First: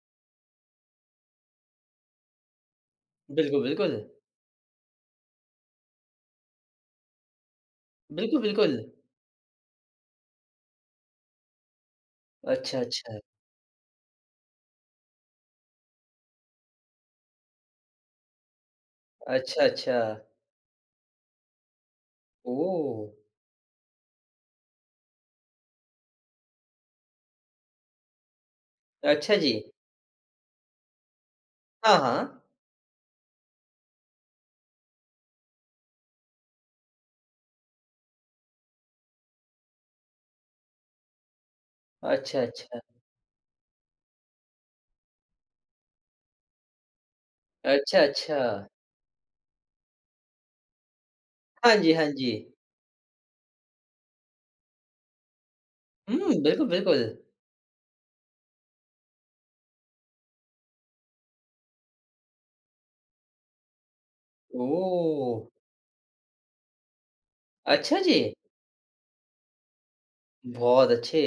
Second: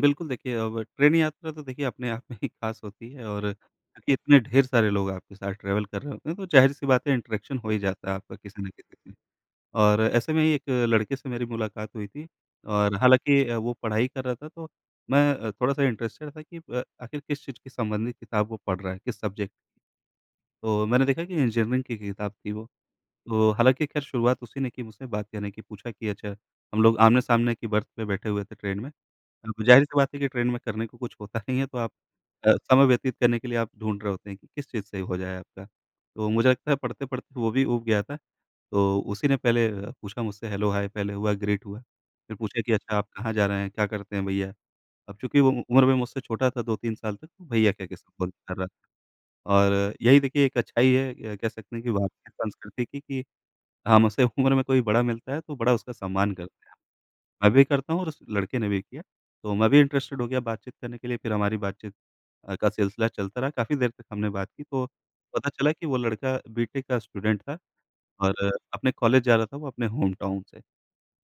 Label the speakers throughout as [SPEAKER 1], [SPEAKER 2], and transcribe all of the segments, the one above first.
[SPEAKER 1] बिल्कुल। देखिए अब ट्रेन यात्रा तो देखिए अपने आप में ही ख़ास होती है और
[SPEAKER 2] बिल्कुल, बिल्कुल।
[SPEAKER 1] क्योंकि इतने ढेर सारे लोग आपके साथ ट्रैवल कर रहे होते हैं तो ज़ाहिर सी बात है इंटरेक्शन हो ही जाता है आपका
[SPEAKER 2] बिल्कुल,
[SPEAKER 1] किसी ना
[SPEAKER 2] बिल्कुल।
[SPEAKER 1] किसी से। और ऐसे में ही 1 लड़के से मेरी मुलाकात हुई थी।
[SPEAKER 2] अच्छा,
[SPEAKER 1] और
[SPEAKER 2] अच्छा।
[SPEAKER 1] हालाँकि वो पढ़ाई कर रहा था तो मैं थोड़ा-सा इंटरेस्टेड था कि अ, आखिर किस चीज़ के संबंधित किताब वो पढ़ रहा है, किस सब्जेक्ट
[SPEAKER 2] अच्छा, अच्छा।
[SPEAKER 1] तो मैंने देखा कि इंजीनियरिंग की किताब थी वो।
[SPEAKER 2] ओह!
[SPEAKER 1] तो हालाँकि ख़ैर शुरुआत उसी ने की मुझसे बात कहने की। पूछा कि अच्छा हम लोग आमने-सामने की बर्थ पे बैठे हुए थे ट्रेन में।
[SPEAKER 2] अच्छा
[SPEAKER 1] a,
[SPEAKER 2] जी।
[SPEAKER 1] ज़ाहिर-सी बात है कि ट्रेन में करने को कुछ होता नहीं है तो आप
[SPEAKER 2] हाँ, हाँ।
[SPEAKER 1] अ, समय व्यतीत करने के लिए आप ढूँढ़ रहे होते हैं कि किस चीज़ से हो जाए आपका। तो मुझे लगता है पढ़ते-पढ़ते वो भी ऊब गया था। तो उसी ने पहले पूछा मुझसे हेलो, हाय पहले हुआ ग्रीट हुआ। फिर
[SPEAKER 2] अच्छा,
[SPEAKER 1] पूछे कि
[SPEAKER 2] अच्छा।
[SPEAKER 1] "अच्छा आप कहाँ जा रहे हैं? क्या करते हैं भैया?" अब चूँकि वो उम्र मैं मुझसे छोटा था 2-3 साल तक तो भैया कह के
[SPEAKER 2] अच्छा,
[SPEAKER 1] संबोधित कर
[SPEAKER 2] अच्छा।
[SPEAKER 1] रहा था। और यही देखिए एक अच्छाई है कह
[SPEAKER 2] हाँ
[SPEAKER 1] सकते हैं कि
[SPEAKER 2] जी, हाँ
[SPEAKER 1] भारतीय
[SPEAKER 2] जी।
[SPEAKER 1] संस्कृति की कि हम उसे उम्र में कोई बड़ा मिलता है तो बड़ा उसका सम्मान
[SPEAKER 2] हुँ, बिल्कुल,
[SPEAKER 1] करते हैं।
[SPEAKER 2] बिल्कुल।
[SPEAKER 1] मैं भी करता हूँ और उस लड़के ने भी किया। तो मैं भी इंटरेस्टेड हो गया बातचीत करने के लिए। फिर हमारी बातचीत का सिलसिला चलता रहा। काफ़ी देर तक हमने बात की तो
[SPEAKER 2] ओह!
[SPEAKER 1] पता चला कि वो लड़का बी.टेक का स्टूडेंट था
[SPEAKER 2] अच्छा जी।
[SPEAKER 1] और अपने कॉलेज जा रहा था वो अपने होमटाउन से।
[SPEAKER 2] बहुत अच्छे।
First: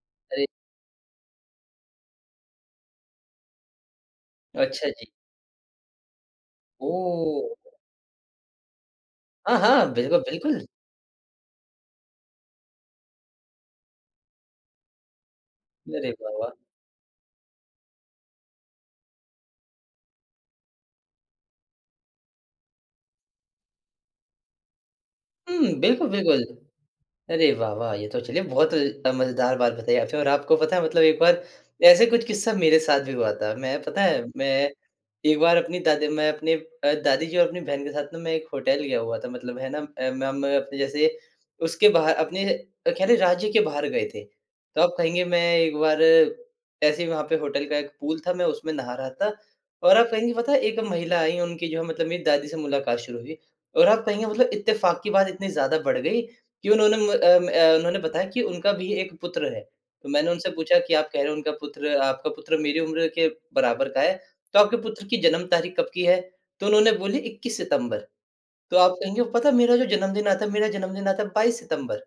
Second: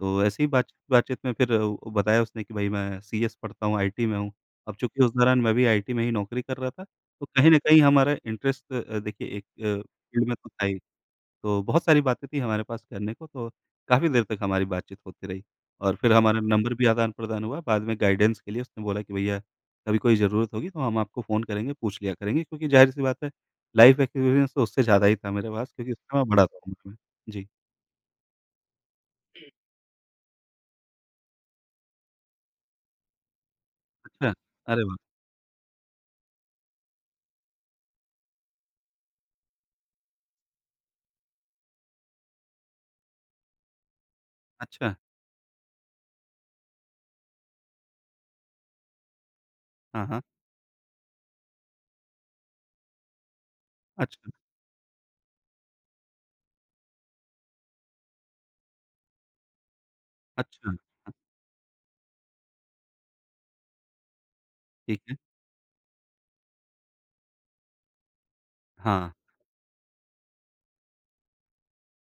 [SPEAKER 1] तो ऐसी
[SPEAKER 2] अरे
[SPEAKER 1] ही बातचीत-बातचीत में फिर अ, बताया उसने कि भाई मैं सीएस पढ़ता हूँ, आईटी में हूँ। अब
[SPEAKER 2] अच्छा
[SPEAKER 1] चूँकि
[SPEAKER 2] जी।
[SPEAKER 1] उस दौरान मैं भी आईटी में ही नौकरी कर रहा था तो कहीं
[SPEAKER 2] ओह!
[SPEAKER 1] न कहीं हमारा इंटरेस्ट अ, देखिए एक
[SPEAKER 2] हाँ,
[SPEAKER 1] अ,
[SPEAKER 2] हाँ। बिल्कुल,
[SPEAKER 1] फ़ील्ड में तो
[SPEAKER 2] बिल्कुल।
[SPEAKER 1] था ही। तो बहुत सारी बातें थी हमारे पास करने को तो काफ़ी देर तक हमारी बातचीत होती रही। और
[SPEAKER 2] अरे!
[SPEAKER 1] फिर हमारा
[SPEAKER 2] बाबा।
[SPEAKER 1] नंबर भी आदान-प्रदान हुआ। बाद में गाइडेंस के लिए उसने बोला कि भैया कभी कोई ज़रूरत होगी तो हम आपको फ़ोन करेंगे, पूछ लिया करेंगे। क्योंकि ज़ाहिर-सी बात है लाइफ एक्सपीरियंस तो उससे ज़्यादा ही था मेरे पास
[SPEAKER 2] हुँ,
[SPEAKER 1] क्योंकि
[SPEAKER 2] बिल्कुल,
[SPEAKER 1] उससे मैं
[SPEAKER 2] बिल्कुल।
[SPEAKER 1] बड़ा था उम्र मे। जी।
[SPEAKER 2] अरे! वाह वाह! ये तो चलिए बहुत अ, मज़ेदार बात बताई आपने। और आपको पता है मतलब एक बार ऐसे कुछ किस्सा मेरे साथ भी हुआ था। मैं पता है
[SPEAKER 1] अच्छा।
[SPEAKER 2] मैं
[SPEAKER 1] अरे वाह!
[SPEAKER 2] एक बार अपनी दादी मैं अपने अ, दादी जी और अपनी बहन के साथ ना मैं एक होटल गया हुआ था मतलब है ना म मैं अप जैसे उसके बाहर अपने कह लें राज्य के बाहर गए थे।
[SPEAKER 1] अच्छा।
[SPEAKER 2] तब कहेंगे मैं एक बार ऐसे ही वहाँ पे होटल का एक पूल था मैं उसमे नहा रहा था और
[SPEAKER 1] हाँ,
[SPEAKER 2] आप
[SPEAKER 1] हाँ।
[SPEAKER 2] कहेंगे पता है एक महिला आयी उनकी जो है मतलब मेरी दादी से मुलाकात शुरू हुई और आप कहेंगे
[SPEAKER 1] अच्छा।
[SPEAKER 2] मतलब इत्तेफ़ाक की बात इतनी ज़्यादा बढ़ गयी कि उन्होंने अ अ, उन्होंने बताया कि उनका भी एक पुत्र है। तो मैंने उनसे
[SPEAKER 1] अच्छा।
[SPEAKER 2] पूछा कि "आप
[SPEAKER 1] हाँ।
[SPEAKER 2] कह रहे हो उनका पुत्र आपका पुत्र मेरी उम्र के बराबर का है तो आपके
[SPEAKER 1] ठीक
[SPEAKER 2] पुत्र
[SPEAKER 1] है।
[SPEAKER 2] की जन्म तारीख़ कब की है?" तो उन्होंने बोली "21 सितम्बर" तो आप
[SPEAKER 1] हाँ।
[SPEAKER 2] कहेंगे पता है मेरा जो जन्मदिन आता है मेरा जन्मदिन आता है 22 सितम्बर।